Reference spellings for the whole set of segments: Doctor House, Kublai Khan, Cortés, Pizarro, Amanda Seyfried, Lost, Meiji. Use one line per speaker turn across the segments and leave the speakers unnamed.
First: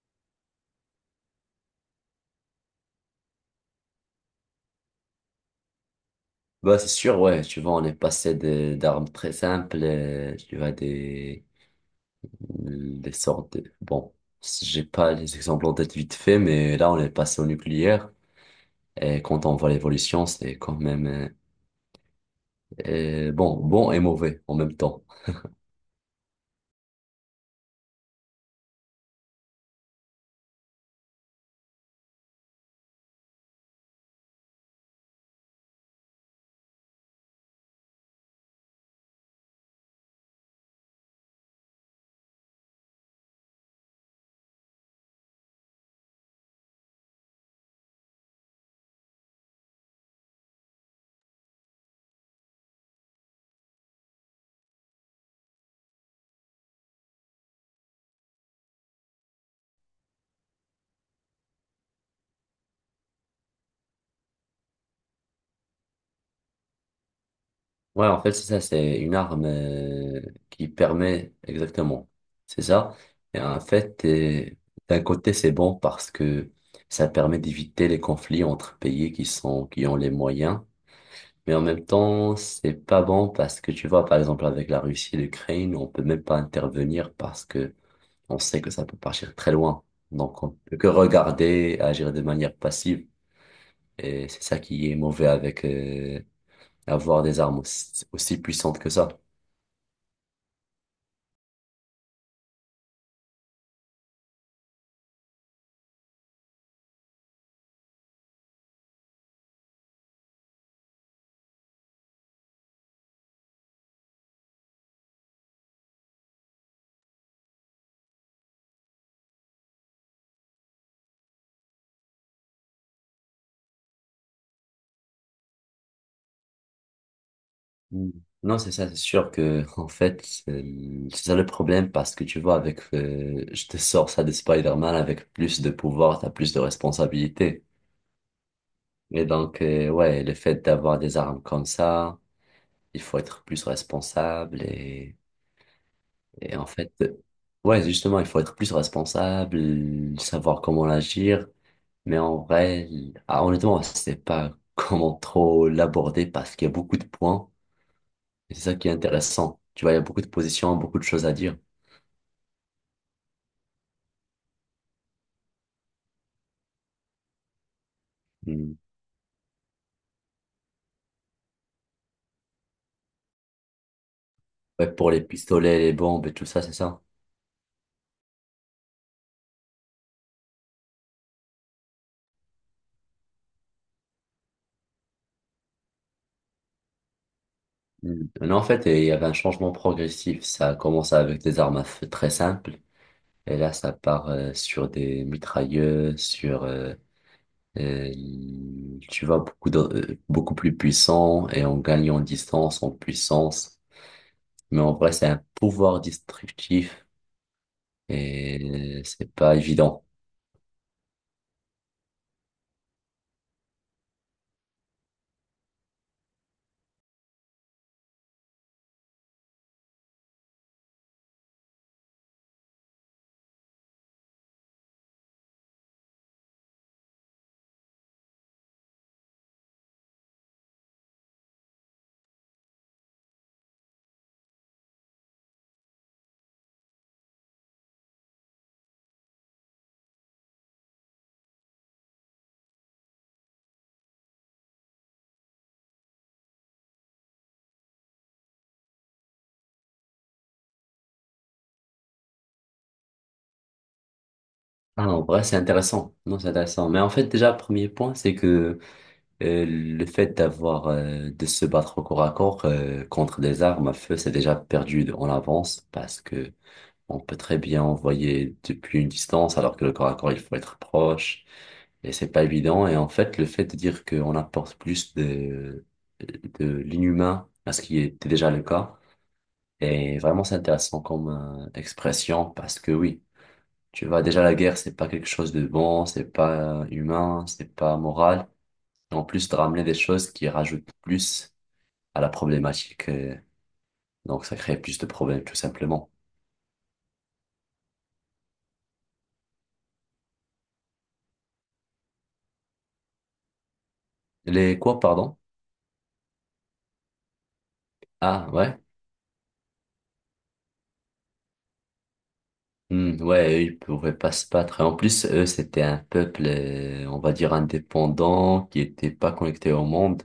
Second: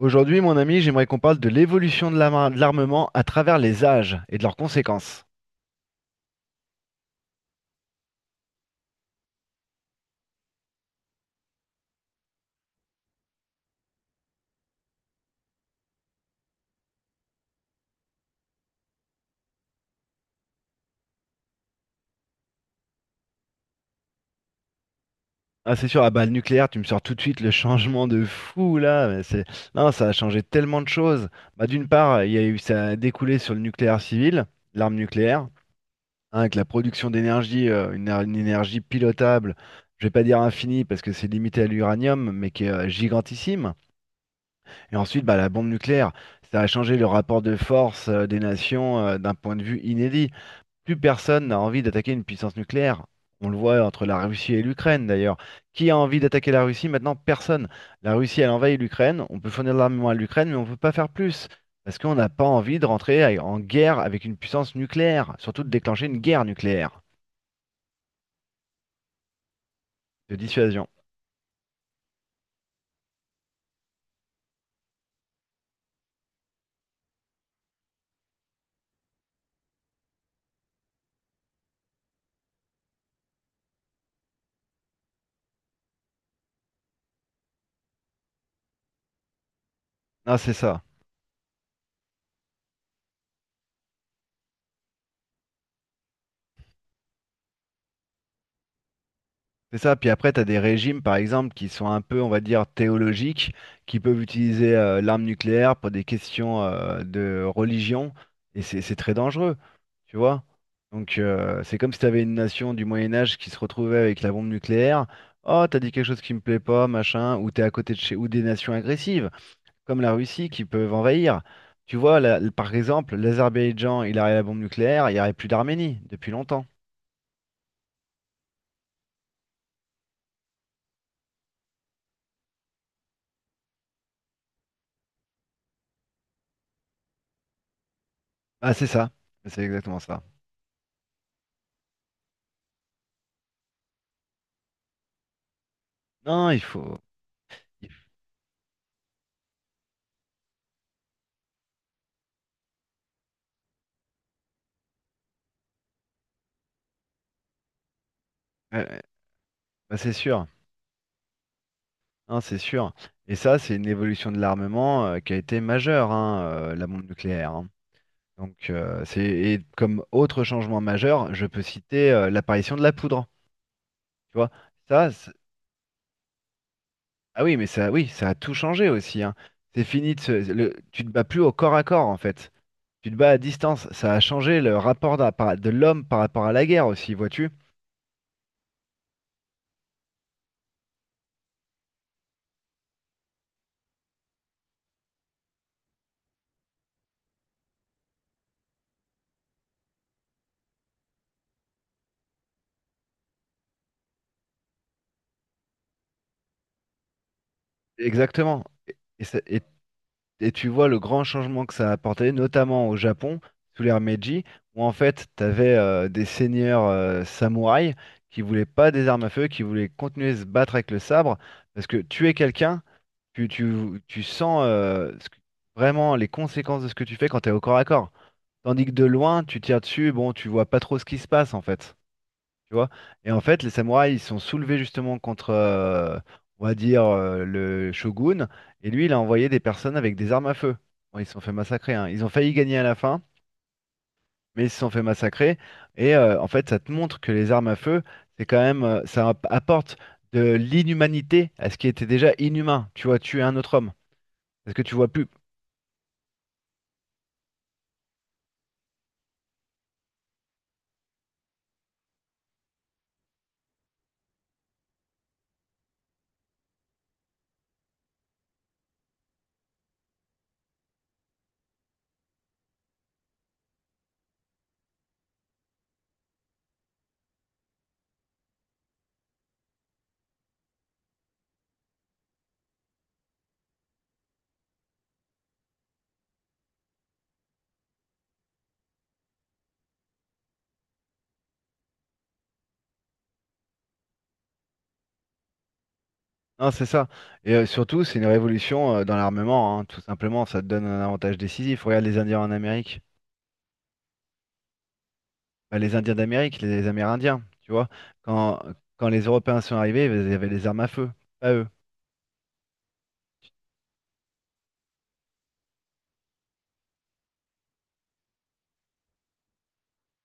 Aujourd'hui, mon ami, j'aimerais qu'on parle de l'évolution de l'armement à travers les âges et de leurs conséquences.
Bah, c'est sûr, ouais, tu vois, on est passé d'armes très simples, tu vois, des sortes de, bon, j'ai pas les exemples en tête vite fait, mais là, on est passé au nucléaire, et quand on voit l'évolution, c'est quand même, bon, bon et mauvais en même temps.
Ah, c'est sûr, ah bah, le nucléaire, tu me sors tout de suite le changement de fou là. Mais Non, ça a changé tellement de choses. Bah, d'une part, il y a eu ça a découlé sur le nucléaire civil, l'arme nucléaire, hein, avec la production d'énergie, une, une énergie pilotable. Je vais pas dire infinie parce que c'est limité à l'uranium, mais qui est gigantissime. Et ensuite, bah, la bombe nucléaire, ça a changé le rapport de force des nations d'un point de vue inédit. Plus personne n'a envie d'attaquer une puissance nucléaire. On le voit entre la Russie et l'Ukraine d'ailleurs. Qui a envie d'attaquer la Russie? Maintenant, personne. La Russie, elle envahit l'Ukraine. On peut fournir de l'armement à l'Ukraine, mais on ne peut pas faire plus. Parce qu'on n'a pas envie de rentrer en guerre avec une puissance nucléaire. Surtout de déclencher une guerre nucléaire
Ouais, en fait, c'est ça, c'est une arme,
de
qui
dissuasion.
permet, exactement, c'est ça. Et en fait, d'un côté, c'est bon parce que ça permet d'éviter les conflits entre pays qui ont les moyens. Mais en même temps, c'est pas bon parce que tu vois, par exemple, avec la Russie et l'Ukraine, on peut même pas intervenir parce que on sait que ça peut partir très loin.
Ah,
Donc, on
c'est
peut
ça.
que regarder, agir de manière passive. Et c'est ça qui est mauvais avec avoir des armes aussi puissantes que ça.
C'est ça, puis après, tu as des régimes, par exemple, qui sont un peu, on va dire, théologiques, qui peuvent utiliser l'arme nucléaire pour des questions de religion, et c'est très dangereux, tu vois. Donc, c'est comme si tu avais une nation du Moyen Âge qui se retrouvait avec la bombe nucléaire. Oh, t'as dit quelque chose qui me plaît pas, machin, ou t'es à côté de chez, ou des nations agressives, comme la Russie, qui peuvent envahir. Tu vois, là, par exemple, l'Azerbaïdjan, il aurait la bombe nucléaire, il n'y aurait plus d'Arménie depuis longtemps.
Mm. Non, c'est ça, c'est sûr que, en fait, c'est ça le problème parce que tu vois, je te sors ça de Spider-Man: avec plus de pouvoir, t'as plus de responsabilités.
Ah, c'est ça,
Et donc,
c'est exactement ça.
ouais, le fait d'avoir des armes comme ça, il faut être plus responsable
Non,
et
il
en fait,
faut.
ouais, justement, il faut être plus responsable, savoir comment agir, mais en vrai, ah, honnêtement, je sais pas comment trop l'aborder parce qu'il y a beaucoup de points et c'est ça
Ouais,
qui est
ouais.
intéressant. Tu vois, il
Bah,
y a
c'est
beaucoup de
sûr,
positions, beaucoup de choses à dire.
hein, c'est sûr. Et ça, c'est une évolution de l'armement qui a été majeure, hein, la bombe nucléaire, hein. Donc,
Hmm.
c'est et comme autre changement majeur, je peux citer l'apparition de la poudre. Tu vois,
Ouais,
ça,
pour les
c'est-
pistolets, les bombes et tout ça, c'est ça.
ah oui, mais ça, oui, ça a tout changé aussi, hein. C'est fini de tu te bats plus au corps à corps en fait. Tu te bats à distance. Ça a changé le rapport de l'homme par rapport à la guerre aussi, vois-tu?
Hmm. Non, en fait, il y avait un changement progressif. Ça a commencé avec des armes à feu très simples. Et là, ça part sur des mitrailleuses, tu vas beaucoup plus puissant et on gagne en distance, en puissance. Mais en vrai, c'est un pouvoir destructif
Exactement. Et,
et
et
c'est
ça-
pas
et
évident.
et tu vois le grand changement que ça a apporté, notamment au Japon, sous l'ère Meiji, où en fait, tu avais des seigneurs samouraïs qui voulaient pas des armes à feu, qui voulaient continuer de se battre avec le sabre, parce que tuer quelqu'un, tu sens vraiment les conséquences de ce que tu fais quand tu es au corps à corps. Tandis que de loin, tu tires dessus, bon, tu vois pas trop ce qui se passe en fait, tu vois. Et en fait, les samouraïs, ils se sont soulevés justement contre, on va dire, le shogun. Et lui, il a envoyé des personnes avec des armes à feu. Bon, ils se sont fait massacrer, hein. Ils ont failli gagner à la fin, mais ils se sont fait massacrer. Et en fait, ça te montre que les armes à feu, c'est quand même, apporte de l'inhumanité à ce qui était déjà inhumain. Tu vois, tuer un autre homme. Parce que tu vois
Ah, en
plus.
vrai, c'est intéressant. Non, c'est intéressant. Mais en fait, déjà, premier point, c'est que le fait de se battre au corps à corps contre des armes à feu, c'est déjà perdu en avance parce que on peut très bien envoyer depuis une distance, alors que le corps à corps, il faut être proche. Et c'est pas évident. Et en fait, le fait de dire qu'on apporte de l'inhumain à ce qui était déjà le cas, est vraiment c'est intéressant comme expression parce que oui, tu vois, déjà la guerre, c'est pas quelque chose de bon, c'est pas humain, c'est pas moral. En plus de ramener des choses qui rajoutent plus à la problématique, donc ça crée plus de problèmes tout simplement.
Non, c'est ça. Et surtout, c'est une révolution dans l'armement, hein, tout simplement. Ça te donne un avantage décisif. Regarde les Indiens en Amérique.
Les quoi, pardon?
Bah, les Indiens d'Amérique, les Amérindiens, tu vois.
Ah,
Quand,
ouais.
quand les Européens sont arrivés, ils avaient les armes à feu, pas eux.
Hmm, ouais, eux, ils pouvaient pas se battre. Et en plus, eux, c'était un peuple, on va dire, indépendant, qui était pas connecté au monde.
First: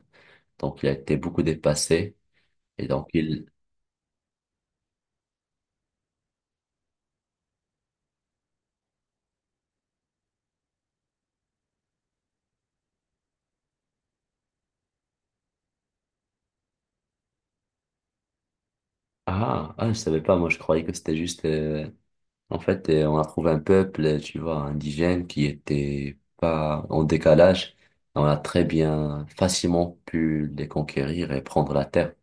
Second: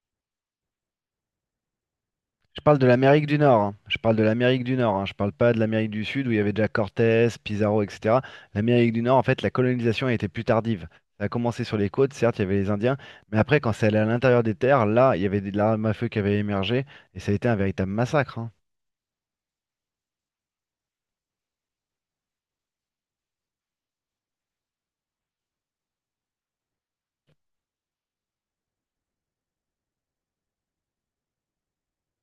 Donc, il a été beaucoup dépassé.
Je parle de
Et donc,
l'Amérique du
il...
Nord, hein. Je parle de l'Amérique du Nord, hein. Je parle pas de l'Amérique du Sud où il y avait déjà Cortés, Pizarro, etc. L'Amérique du Nord, en fait, la colonisation a été plus tardive. Ça a commencé sur les côtes, certes, il y avait les Indiens, mais après, quand c'est allé à l'intérieur des terres, là, il y avait de l'arme à feu qui avait émergé et ça a été un véritable massacre, hein.
Ah, ah, je savais pas, moi, je croyais que c'était juste... En fait, on a trouvé un peuple, tu vois, indigène, qui était pas en décalage. On a très bien, facilement pu les conquérir et prendre la terre.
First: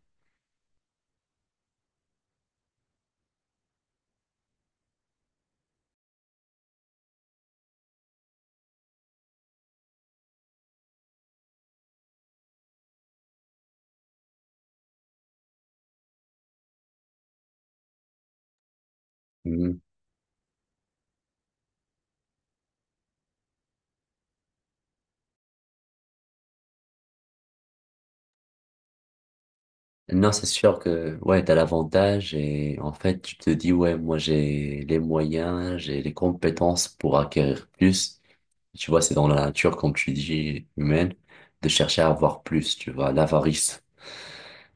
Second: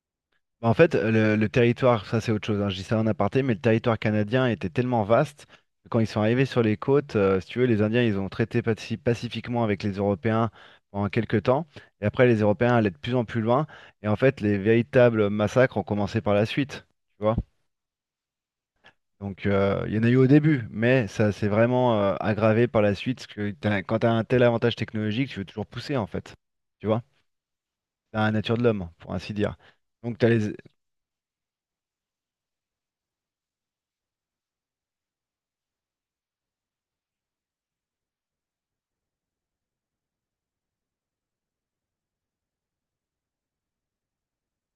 Bah, en fait, le territoire, ça c'est autre chose, hein, je dis ça en aparté, mais le territoire canadien était tellement vaste que quand ils sont arrivés sur les côtes, si tu veux, les Indiens, ils ont traité pacifiquement avec les Européens pendant quelques temps, et après les Européens allaient de plus en plus loin, et en fait, les véritables massacres ont commencé par la suite, tu vois. Donc, il y en a eu au début, mais ça s'est vraiment aggravé par la suite, parce que quand tu as un tel avantage technologique, tu veux toujours pousser, en fait, tu vois. C'est la nature de l'homme, pour ainsi dire. Donc, tu as
Non, c'est
les...
sûr que ouais, t'as l'avantage et en fait, tu te dis ouais, moi j'ai les moyens, j'ai les compétences pour acquérir plus. Tu vois, c'est dans la nature, comme tu dis, humaine, de chercher à avoir plus, tu vois, l'avarice.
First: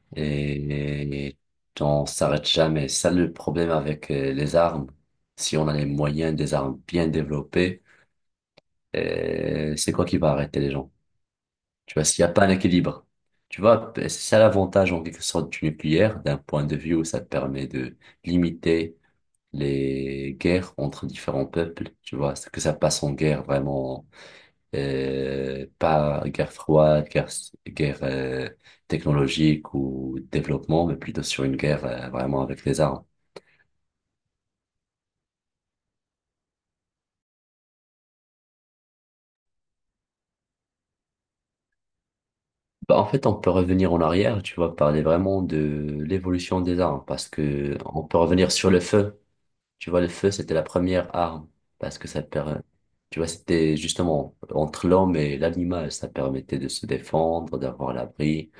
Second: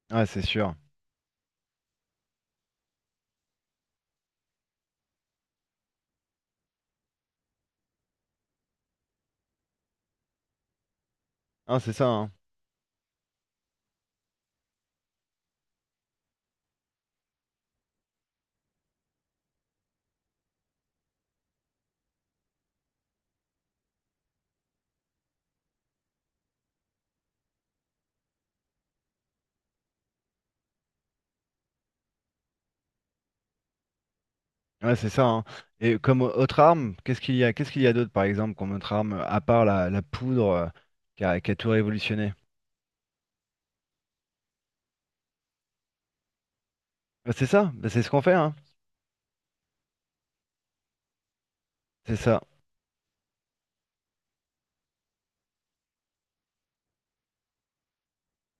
Ah, c'est sûr.
Et on s'arrête jamais. C'est ça, le problème avec les armes. Si on a les moyens, des armes bien développées, c'est quoi qui va arrêter les gens?
Ah, c'est
Tu vois,
ça,
s'il n'y
hein.
a pas un équilibre. Tu vois, c'est ça l'avantage en quelque sorte du nucléaire, d'un point de vue où ça te permet de limiter les guerres entre différents peuples. Tu vois, c'est que ça passe en guerre vraiment, pas guerre froide, guerre, guerre technologique ou développement, mais plutôt sur une guerre vraiment avec les armes.
Ouais, c'est ça, hein. Et comme autre arme, qu'est-ce qu'il y a, qu'est-ce qu'il y a d'autre, par exemple, comme autre arme, à part la poudre qui a tout révolutionné?
Bah, en fait, on peut revenir en arrière, tu vois, parler vraiment de l'évolution des armes, parce
Bah, c'est ça,
que
bah, c'est
on
ce
peut
qu'on fait,
revenir
hein.
sur le feu. Tu vois, le feu, c'était la première arme parce que
C'est
ça
ça.
permet, tu vois, c'était justement entre l'homme et l'animal, ça permettait de se défendre, d'avoir l'abri.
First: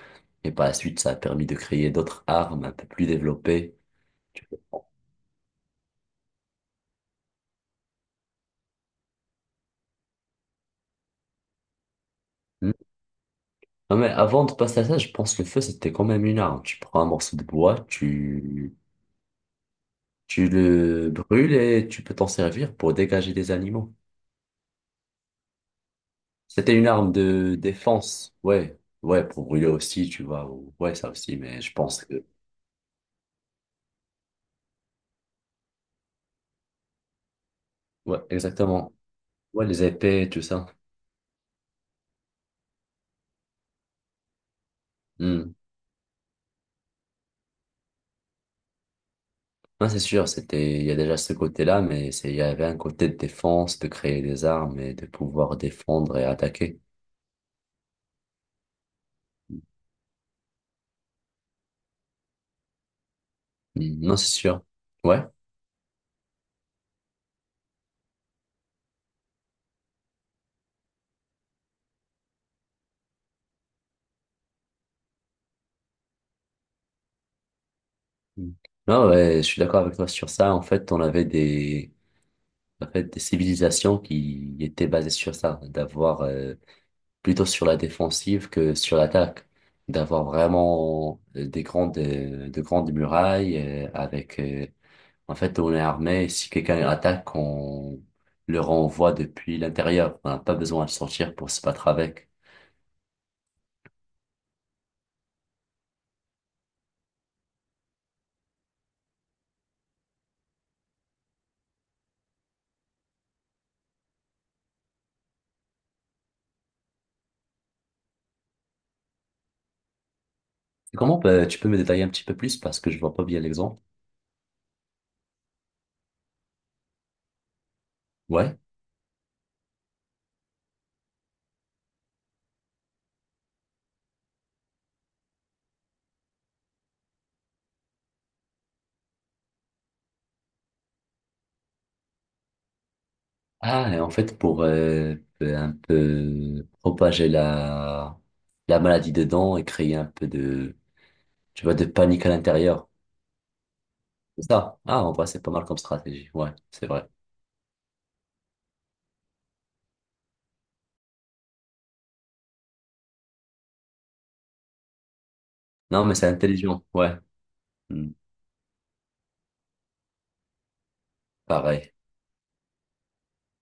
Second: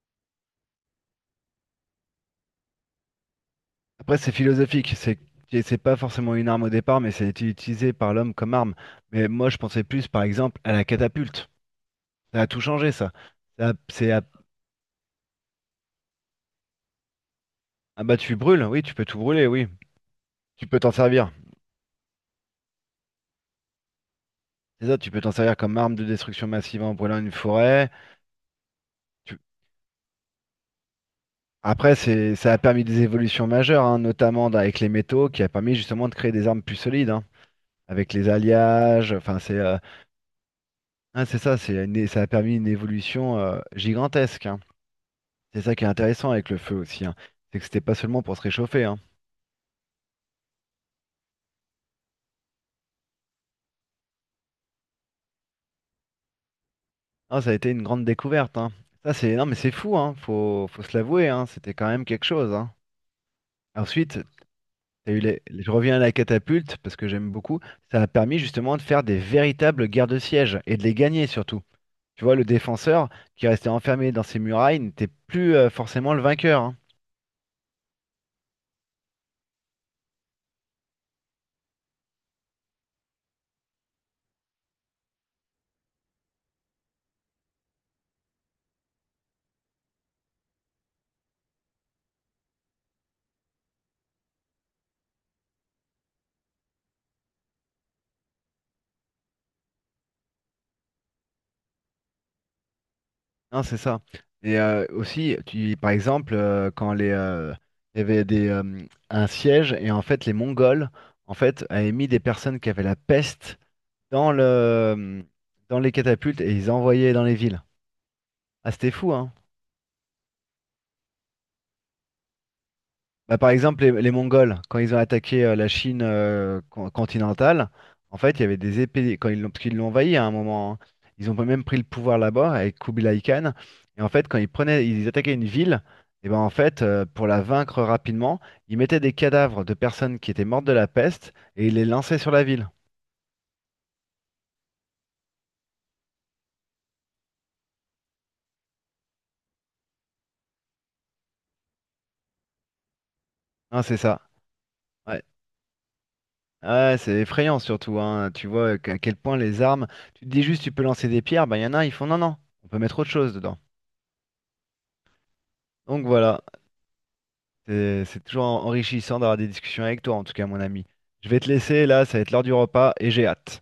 Et par la suite, ça a permis de créer d'autres armes un peu plus développées.
Après, c'est
Tu vois.
philosophique, c'est et c'est pas forcément une arme au départ, mais c'est a été utilisé par l'homme comme arme. Mais moi, je pensais plus, par exemple, à la catapulte. Ça a tout
Hmm.
changé, ça. Ça,
Non, mais
c'est à-
avant de passer à ça, je pense que le feu, c'était quand même une arme. Tu prends un morceau de bois,
ah bah tu brûles, oui, tu peux tout brûler, oui.
tu
Tu peux t'en
le
servir.
brûles et tu peux t'en servir pour dégager des animaux.
C'est ça, tu peux t'en servir comme arme de destruction
C'était
massive
une
en
arme
brûlant une
de
forêt.
défense, ouais. Ouais, pour brûler aussi, tu vois. Ouais, ça aussi, mais je
Après,
pense que...
c'est, ça a permis des évolutions majeures, hein, notamment avec les métaux, qui a permis justement de créer des armes plus solides, hein, avec
Ouais,
les
exactement.
alliages. Enfin, c'est
Ouais, les épées, tout ça.
hein, c'est ça, ça a permis une évolution gigantesque, hein.
Hmm.
C'est ça qui est intéressant avec le feu aussi, hein. C'est que c'était pas seulement pour se réchauffer, hein.
Non, c'est sûr, c'était, il y a déjà ce côté-là, mais c'est, il y avait un côté de défense, de créer des armes et de pouvoir défendre et attaquer.
Non, ça a été une grande découverte, hein. Ça, c'est, non, mais c'est fou, hein, faut se l'avouer, hein, c'était quand même quelque chose, hein.
Hmm. Non,
Ensuite,
c'est sûr. Ouais.
je reviens à la catapulte, parce que j'aime beaucoup. Ça a permis justement de faire des véritables guerres de siège et de les gagner surtout. Tu vois, le défenseur qui restait enfermé dans ses murailles n'était plus forcément le vainqueur. Hein,
Hmm. Non, ouais, je suis d'accord avec toi sur ça. En fait, on avait des, en fait, des civilisations qui étaient basées sur ça, d'avoir, plutôt sur la défensive que sur l'attaque, d'avoir vraiment des grandes, de grandes murailles, euh, avec, euh, en fait, on est armé et si quelqu'un attaque, on le renvoie depuis l'intérieur. On n'a pas besoin de sortir pour se battre avec.
hein, c'est ça. Et aussi, tu, par exemple, quand les, il y avait des, un siège et en fait les Mongols en fait avaient mis des personnes qui avaient la peste dans le, dans les catapultes et ils envoyaient dans les villes. Ah, c'était fou, hein.
Comment, tu peux me détailler un petit peu plus parce que je vois pas
Bah,
bien
par
l'exemple?
exemple, les Mongols, quand ils ont attaqué la Chine continentale, en fait, il y avait
Ouais.
des épées, quand ils l'ont, parce qu'ils l'ont envahi à un moment, hein. Ils ont même pris le pouvoir là-bas avec Kublai Khan. Et en fait, quand ils prenaient, ils attaquaient une ville, et ben en fait, pour la vaincre rapidement, ils mettaient des cadavres de personnes qui étaient mortes de la peste et ils les lançaient sur la ville.
Ah, et en fait, pour un peu propager la maladie dedans et créer un peu de, tu vois, de panique à l'intérieur.
Hein, c'est ça.
C'est ça. Ah, en
Ouais.
vrai, c'est pas mal comme stratégie. Ouais, c'est
Ouais,
vrai.
c'est effrayant surtout, hein. Tu vois à quel point les armes, tu te dis juste tu peux lancer des pierres, ben il y en a, ils font non, non, on peut mettre autre chose dedans. Donc
Non, mais c'est
voilà.
intelligent. Ouais.
C'est
Hmm,
c'est toujours enrichissant d'avoir des discussions avec toi, en tout cas, mon ami. Je vais te laisser
pareil.
là, ça va être l'heure du repas et j'ai hâte.